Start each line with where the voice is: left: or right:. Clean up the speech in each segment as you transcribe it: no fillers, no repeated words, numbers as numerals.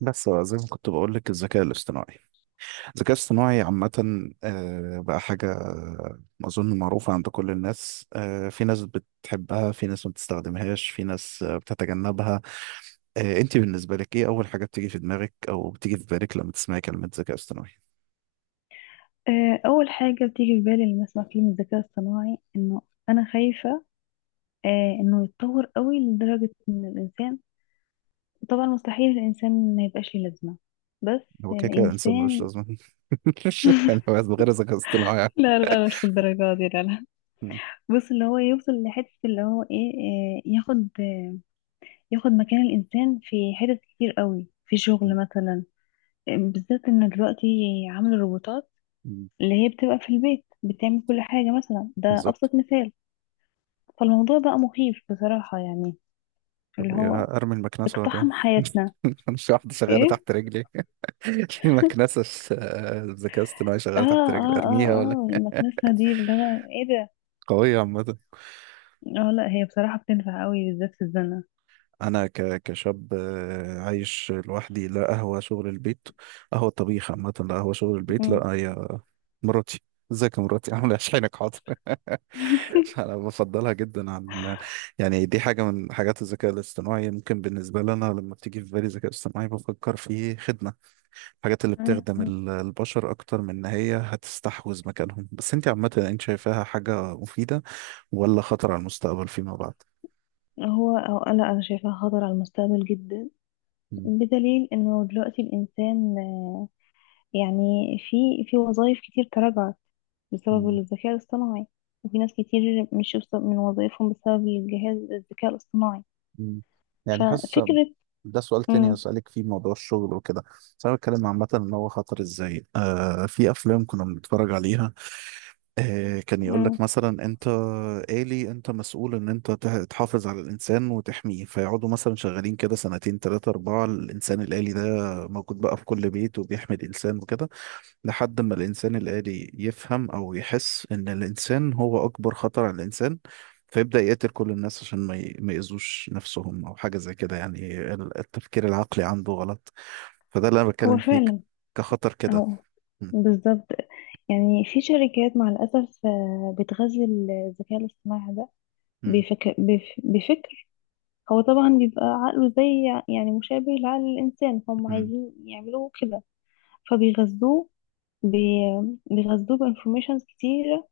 right: بس بقى زي ما كنت بقول لك الذكاء الاصطناعي عامة، بقى حاجة أظن معروفة عند كل الناس. في ناس بتحبها، في ناس ما بتستخدمهاش، في ناس بتتجنبها. أنت بالنسبة لك إيه أول حاجة بتيجي في دماغك أو بتيجي في بالك لما تسمعي كلمة ذكاء اصطناعي؟
left: انه يتطور قوي لدرجة ان الانسان، طبعا مستحيل الانسان ما يبقاش ليه لازمة، بس
right: هو كده كده إنسان ملوش
left: الانسان.
right: لازمة. يعني هو من غير ذكاء اصطناعي.
left: لا لا لا، مش الدرجة دي، لا لا.
right: م-
left: بص، اللي هو يوصل لحتة، اللي هو ايه، ياخد مكان الانسان في حتت كتير قوي، في شغل مثلا. بالذات ان دلوقتي عملوا الروبوتات
right: م-
left: اللي هي بتبقى في البيت بتعمل كل حاجة، مثلا ده
right: بالظبط.
left: ابسط مثال. فالموضوع بقى مخيف بصراحة، يعني
right: طب
left: اللي
right: إيه،
left: هو
right: أرمي المكنسة ولا إيه؟
left: اقتحم حياتنا.
right: مش واحدة شغالة
left: ايه؟
right: تحت رجلي. في مكنسة ذكاء اصطناعي
left: اه
right: شغالة تحت رجلي،
left: اه اه
right: ارميها ولا؟
left: اه، المكنسة دي اللي هو ايه ده.
right: قوية عامة.
left: اه، لا هي بصراحة بتنفع قوي، بالذات في الزنة.
right: أنا كشاب عايش لوحدي، لا قهوة شغل البيت، قهوة طبيخ عامة، لا قهوة شغل البيت،
left: مم.
right: لا هي مراتي. ازيك يا مراتي؟ عاملة ايه؟ شحنك حاضر؟ أنا بفضلها جدا عن، يعني دي حاجة من حاجات الذكاء الاصطناعي. ممكن بالنسبة لنا لما بتيجي في بالي ذكاء اصطناعي بفكر في خدمة، الحاجات اللي
left: مم.
right: بتخدم
left: مم.
right: البشر أكتر من إن هي هتستحوذ مكانهم. بس أنت عامة أنت شايفاها حاجة مفيدة ولا خطر على المستقبل فيما بعد؟
left: هو أو لا، أنا شايفاها خطر على المستقبل جدا.
right: مم.
left: بدليل إنه دلوقتي الإنسان يعني في وظائف كتير تراجعت بسبب
right: مم.
left: الذكاء الاصطناعي. وفي ناس كتير مشوا من وظائفهم بسبب الجهاز الذكاء الاصطناعي.
right: مم. يعني حاسس،
left: ففكرة.
right: ده سؤال تاني
left: مم.
right: هسألك فيه موضوع الشغل وكده، بس أنا بتكلم عامة إن هو خطر إزاي. في أفلام كنا بنتفرج عليها كان يقول
left: مم.
right: لك مثلا أنت آلي، أنت مسؤول إن أنت تحافظ على الإنسان وتحميه، فيقعدوا مثلا شغالين كده سنتين، تلاتة، أربعة، الإنسان الآلي ده موجود بقى في كل بيت وبيحمي الإنسان وكده، لحد ما الإنسان الآلي يفهم أو يحس إن الإنسان هو أكبر خطر على الإنسان، فيبدأ يقتل كل الناس عشان ما يأذوش نفسهم أو حاجة زي كده. يعني التفكير العقلي عنده غلط، فده اللي أنا
left: هو
right: بتكلم فيه
left: فعلا،
right: كخطر كده.
left: أو
right: م-
left: بالظبط. يعني في شركات مع الأسف بتغذي الذكاء الاصطناعي ده.
right: م-
left: بفكر. هو طبعا بيبقى عقله زي، يعني مشابه لعقل الإنسان، هم
right: م-
left: عايزين يعملوه كده. فبيغذوه بي- بيغذوه بانفورميشنز كتيرة،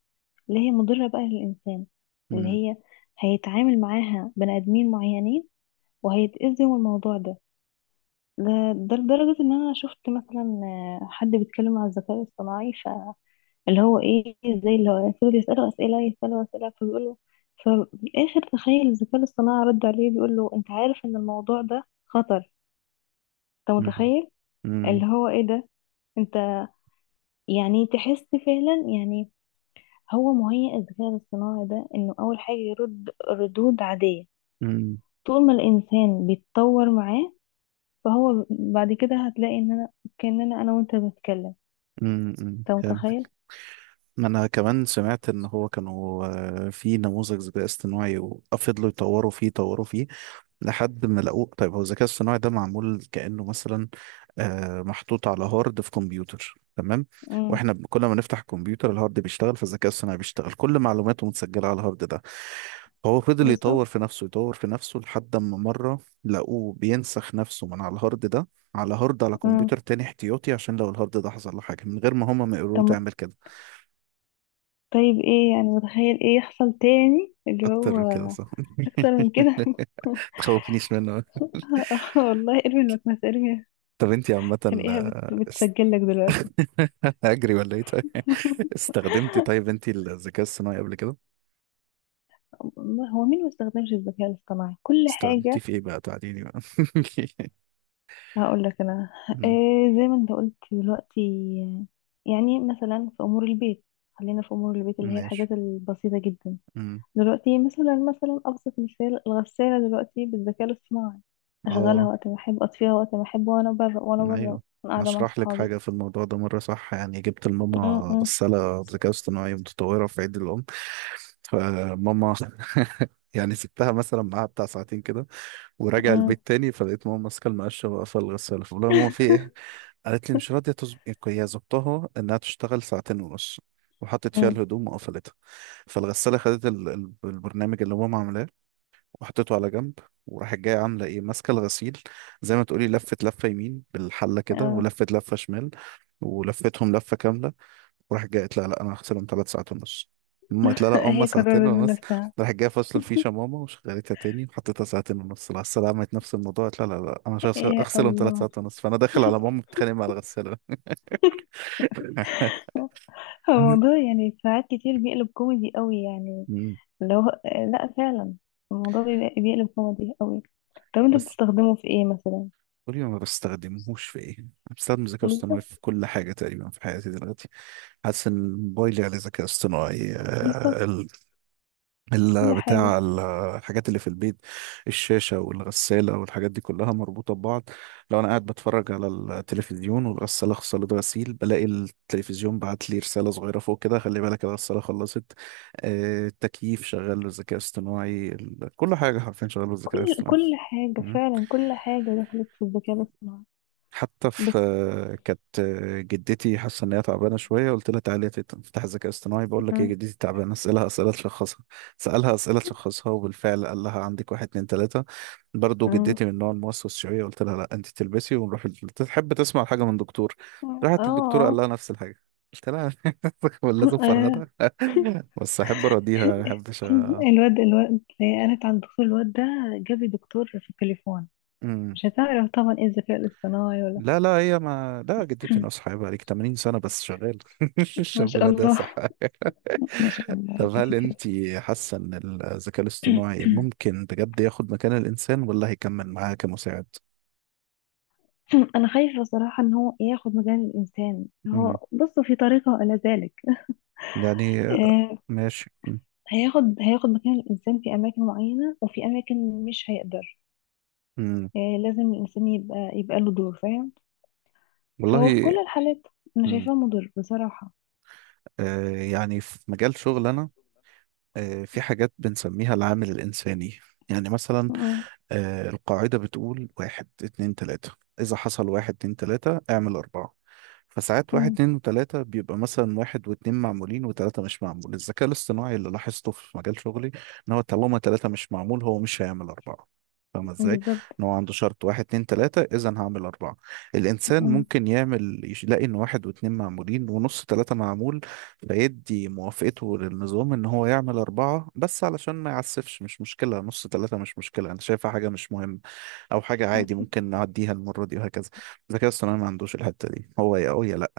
left: اللي هي مضرة بقى للإنسان، اللي
right: م-
left: هي هيتعامل معاها بني آدمين معينين، وهيتأذوا من الموضوع ده. ده ده لدرجة إن أنا شفت مثلا حد بيتكلم عن الذكاء الاصطناعي، اللي هو ايه، زي اللي هو يفضلوا يسألوا أسئلة، يسألوا أسئلة، فبيقولوا. ففي الآخر، تخيل الذكاء الاصطناعي رد عليه، بيقول له أنت عارف إن الموضوع ده خطر، أنت
right: م-
left: متخيل؟
right: م-
left: اللي هو ايه ده. أنت يعني تحس فعلا، يعني هو مهيئ الذكاء الاصطناعي ده إنه أول حاجة يرد ردود عادية،
right: م-
left: طول ما الإنسان بيتطور معاه. فهو بعد كده هتلاقي إن أنا كأننا أنا وأنت بنتكلم.
right: م.
left: أنت متخيل؟
right: فهمت. ما أنا كمان سمعت إن هو كانوا في نموذج ذكاء اصطناعي، وفضلوا يطوروا فيه يطوروا فيه لحد ما لقوه. طيب هو الذكاء الصناعي ده معمول كأنه مثلا محطوط على هارد في كمبيوتر، تمام؟
left: امم
right: واحنا كل ما نفتح الكمبيوتر الهارد بيشتغل، فالذكاء الصناعي بيشتغل، كل معلوماته متسجلة على الهارد ده. هو فضل يطور
left: بالظبط.
right: في نفسه يطور في نفسه لحد ما مرة لقوه بينسخ نفسه من على الهارد ده، على هارد على
left: امم
right: كمبيوتر تاني احتياطي، عشان لو الهارد ده حصل له حاجة، من غير ما هما ما يقولوا له
left: طب
right: تعمل كده.
left: طيب ايه، يعني متخيل ايه يحصل تاني، اللي هو
right: أكتر من كده صح؟
left: اكتر من كده.
right: تخوفنيش منه.
left: آه والله، ارمي المكنسة، ارمي.
right: طب انتي عامة،
left: تلاقيها
right: آه،
left: بتسجل لك دلوقتي.
right: اجري ولا ايه؟ طيب استخدمتي، طيب انت الذكاء الصناعي قبل كده؟
left: الله، هو مين ما استخدمش الذكاء الاصطناعي؟ كل
right: استخدمتي
left: حاجة.
right: في ايه بقى، تعديني بقى.
left: هقول لك انا
right: أمم،
left: إيه، زي ما انت قلت دلوقتي، يعني مثلا في امور البيت. خلينا في امور البيت اللي هي
right: ماشي.
left: الحاجات البسيطة جدا.
right: أمم،
left: دلوقتي مثلا ابسط مثال، الغسالة دلوقتي بالذكاء الاصطناعي. اشغلها
right: اه،
left: وقت ما احب، اطفيها وقت ما احب، وانا بره وانا بره،
right: ايوه،
left: قاعدة مع
right: نشرح لك حاجة في الموضوع ده مرة، صح؟ يعني جبت لماما
left: صحابي.
right: غسالة بذكاء اصطناعي متطورة في عيد الأم، فماما يعني سبتها مثلا معاها بتاع ساعتين كده وراجع
left: مم.
right: البيت تاني، فلقيت ماما ماسكه المقشه واقفه الغساله. فبقول لها ماما في ايه؟ قالت لي مش راضيه هي ظبطها انها تشتغل ساعتين ونص وحطت فيها
left: مم.
right: الهدوم وقفلتها، فالغساله خدت البرنامج اللي ماما عاملاه وحطيته على جنب، وراحت جايه عامله ايه ماسكه الغسيل، زي ما تقولي لفت لفه يمين بالحله كده
left: اه.
right: ولفت لفه شمال ولفتهم لفه كامله، وراحت جايه قالت لها لا، انا هغسلهم 3 ساعات ونص. ماما قالت لها لا، هما
left: هي
right: ساعتين
left: قررت من
right: ونص.
left: نفسها.
right: راحت جايه فصل الفيشه ماما وشغلتها تاني وحطيتها ساعتين ونص. لا السلام، عملت نفس الموضوع، قالت لها لا لا، انا مش
left: يا
right: هغسلهم ثلاث
left: الله.
right: ساعات ونص فانا داخل على ماما بتتخانق مع الغساله.
left: هو الموضوع يعني ساعات كتير بيقلب كوميدي قوي، يعني
right: مم.
left: لو لا فعلا، الموضوع بيقلب كوميدي قوي. طب انت
right: بس
left: بتستخدمه في ايه مثلا؟
right: قولي، ما بستخدمهوش في ايه؟ انا بستخدم الذكاء الاصطناعي
left: بالظبط،
right: في كل حاجه تقريبا في حياتي دلوقتي. حاسس ان موبايلي عليه ذكاء اصطناعي،
left: بالظبط.
right: ال-
left: كل
right: بتاع
left: حاجة،
right: ال- الحاجات اللي في البيت، الشاشة والغسالة والحاجات دي كلها مربوطة ببعض. لو أنا قاعد بتفرج على التلفزيون والغسالة خلصت غسيل، بلاقي التلفزيون بعت لي رسالة صغيرة فوق كده: خلي بالك الغسالة خلصت. التكييف شغال بالذكاء الاصطناعي، كل حاجة حرفيا شغال بالذكاء
left: كل
right: الاصطناعي.
left: كل حاجة
right: مم.
left: فعلا، كل حاجة دخلت في الذكاء الاصطناعي.
right: حتى في،
left: بس.
right: كانت جدتي حاسه ان هي تعبانه شويه. قلت لها تعالي تفتح ذكاء اصطناعي بقول لك ايه،
left: مم.
right: جدتي تعبانه، اسالها اسئله تشخصها. سالها اسئله تشخصها وبالفعل قال لها عندك واحد، اتنين، تلاته. برضه
left: مم.
right: جدتي من النوع الموسوس شويه، قلت لها لا، انت تلبسي ونروح تحب تسمع حاجه من دكتور.
left: اه
right: راحت للدكتور قال
left: اه.
right: لها نفس الحاجه. قلت لها لازم
left: آه.
right: فرهدة، بس احب اراضيها، ما احبش.
left: الواد انا كان دكتور، الواد ده جاب لي دكتور في التليفون.
right: أ-
left: مش هتعرف طبعا ايه الذكاء الاصطناعي ولا.
right: لا لا، هي ما لا، جدتي ناصحة بقى لك 80 سنة بس شغال.
left: ما شاء
right: ربنا، ده
left: الله،
right: صحة.
left: ما شاء الله،
right: طب
left: ربنا
right: هل
left: يديمك.
right: انت حاسة ان الذكاء الاصطناعي ممكن بجد ياخد مكان الانسان ولا هيكمل معاه كمساعد؟
left: انا خايفه صراحه ان هو ياخد مكان الانسان،
right: امم
left: هو بص في طريقه الى ذلك.
right: يعني.
left: آه،
right: ماشي.
left: هياخد مكان الانسان في اماكن معينه، وفي اماكن مش هيقدر.
right: امم
left: لازم الانسان يبقى له دور، فاهم. فهو في
right: والله.
left: كل الحالات انا
right: امم
left: شايفاه مضر بصراحه.
right: يعني في مجال شغل انا، في حاجات بنسميها العامل الانساني. يعني مثلا،
left: م-
right: القاعدة بتقول واحد، اتنين، تلاتة، إذا حصل واحد، اتنين، تلاتة، اعمل أربعة. فساعات واحد،
left: م-
right: اتنين، وتلاتة، بيبقى مثلا واحد واتنين معمولين وتلاتة مش معمول. الذكاء الاصطناعي اللي لاحظته في مجال شغلي إن هو طالما تلاتة مش معمول هو مش هيعمل أربعة. فاهمة
left: م.
right: إزاي؟
left: بالظبط.
right: إن هو عنده شرط: واحد، اتنين، تلاتة، إذا هعمل أربعة. الإنسان
left: م-
right: ممكن يعمل يلاقي إن واحد واتنين معمولين ونص تلاتة معمول، فيدي موافقته للنظام ان هو يعمل اربعة بس علشان ما يعسفش. مش مشكلة نص ثلاثة، مش مشكلة، انا شايفها حاجة مش مهمة او حاجة
left: م.
right: عادي ممكن نعديها المرة دي وهكذا. الذكاء الاصطناعي ما عندوش الحتة دي، هو يا او يا لا،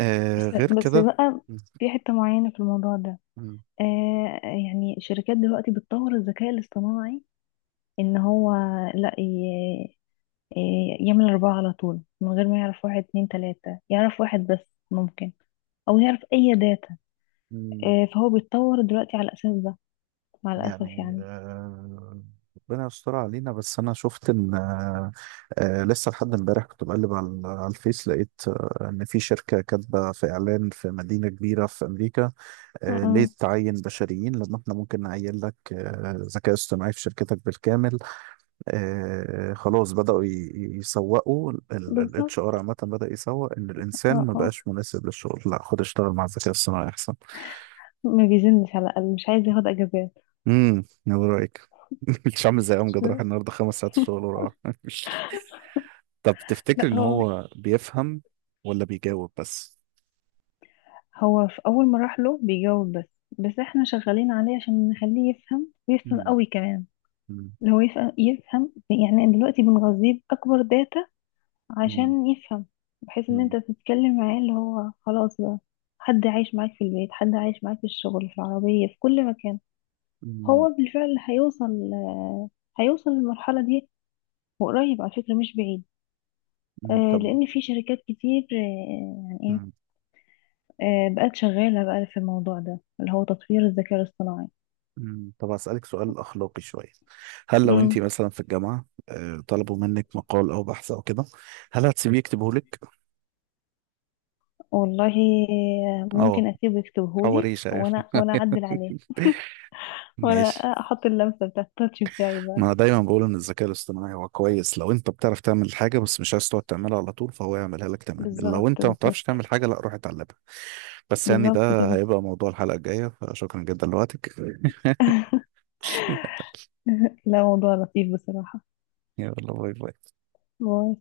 left: بس
right: غير
left: بس
right: كده.
left: بقى،
right: م-
left: في حته معينه في الموضوع ده.
right: م-
left: يعني الشركات دلوقتي بتطور الذكاء الاصطناعي، ان هو لا، يعمل اربعة على طول من غير ما يعرف واحد اتنين تلاتة، يعرف واحد بس. ممكن او يعرف اي داتا.
right: م-
left: فهو بيتطور دلوقتي على الاساس ده، مع الاسف
right: يعني،
left: يعني.
right: ربنا يستر علينا. بس انا شفت ان، لسه لحد امبارح كنت بقلب على الفيس لقيت ان في شركة كاتبة في اعلان في مدينة كبيرة في امريكا: ليه
left: م.
right: تعين بشريين لما احنا ممكن نعين لك ذكاء اصطناعي في شركتك بالكامل. خلاص بدأوا يسوقوا HR.
left: بالظبط.
right: عامة بدأ يسوق ان الانسان
left: اه
right: ما
left: اه،
right: بقاش مناسب للشغل، لا خد اشتغل مع الذكاء الصناعي احسن.
left: ما بيزنش، على الاقل مش عايز ياخد اجازات.
right: ايه رأيك؟ مش عامل زي امجد
left: م.
right: راح النهارده 5 ساعات الشغل وراح. طب تفتكر
left: لا
right: ان
left: هو
right: هو بيفهم ولا بيجاوب بس؟
left: هو في اول ما راح له بيجاوب بس. بس احنا شغالين عليه عشان نخليه يفهم، ويفهم
right: مم.
left: قوي كمان.
right: مم.
left: اللي هو يفهم يفهم، يعني دلوقتي بنغذيه باكبر داتا
right: مم.
left: عشان يفهم، بحيث ان
right: مم.
left: انت تتكلم معاه اللي هو خلاص بقى، حد عايش معاك في البيت، حد عايش معاك في الشغل، في العربية، في كل مكان.
right: مم.
left: هو بالفعل هيوصل، للمرحلة دي. وقريب على فكرة، مش بعيد.
right: مم. طب.
left: لان في شركات كتير يعني ايه، بقت شغالة بقى في الموضوع ده، اللي هو تطوير الذكاء الاصطناعي.
right: مم. طب هسألك سؤال أخلاقي شوية. هل لو أنت
left: مم.
right: مثلا في الجامعة طلبوا منك مقال أو بحث أو كده، هل هتسيبيه يكتبه لك؟
left: والله
right: أه،
left: ممكن اسيبه يكتبهولي،
right: تحوريش أيوه.
left: وانا اعدل عليه. وانا
right: ماشي.
left: احط اللمسة بتاعت التاتش بتاعي بقى.
right: ما أنا دايما بقول إن الذكاء الاصطناعي هو كويس لو أنت بتعرف تعمل حاجة بس مش عايز تقعد تعملها على طول، فهو يعملها لك، تمام. لو
left: بالظبط،
right: أنت ما بتعرفش
left: بالظبط،
right: تعمل حاجة، لا، روح اتعلمها. بس يعني
left: بالظبط
right: ده
left: كده.
right: هيبقى موضوع الحلقة الجاية، فشكرا جدا لوقتك.
left: لا، موضوع لطيف بصراحة،
right: يلا، باي باي.
left: موضوع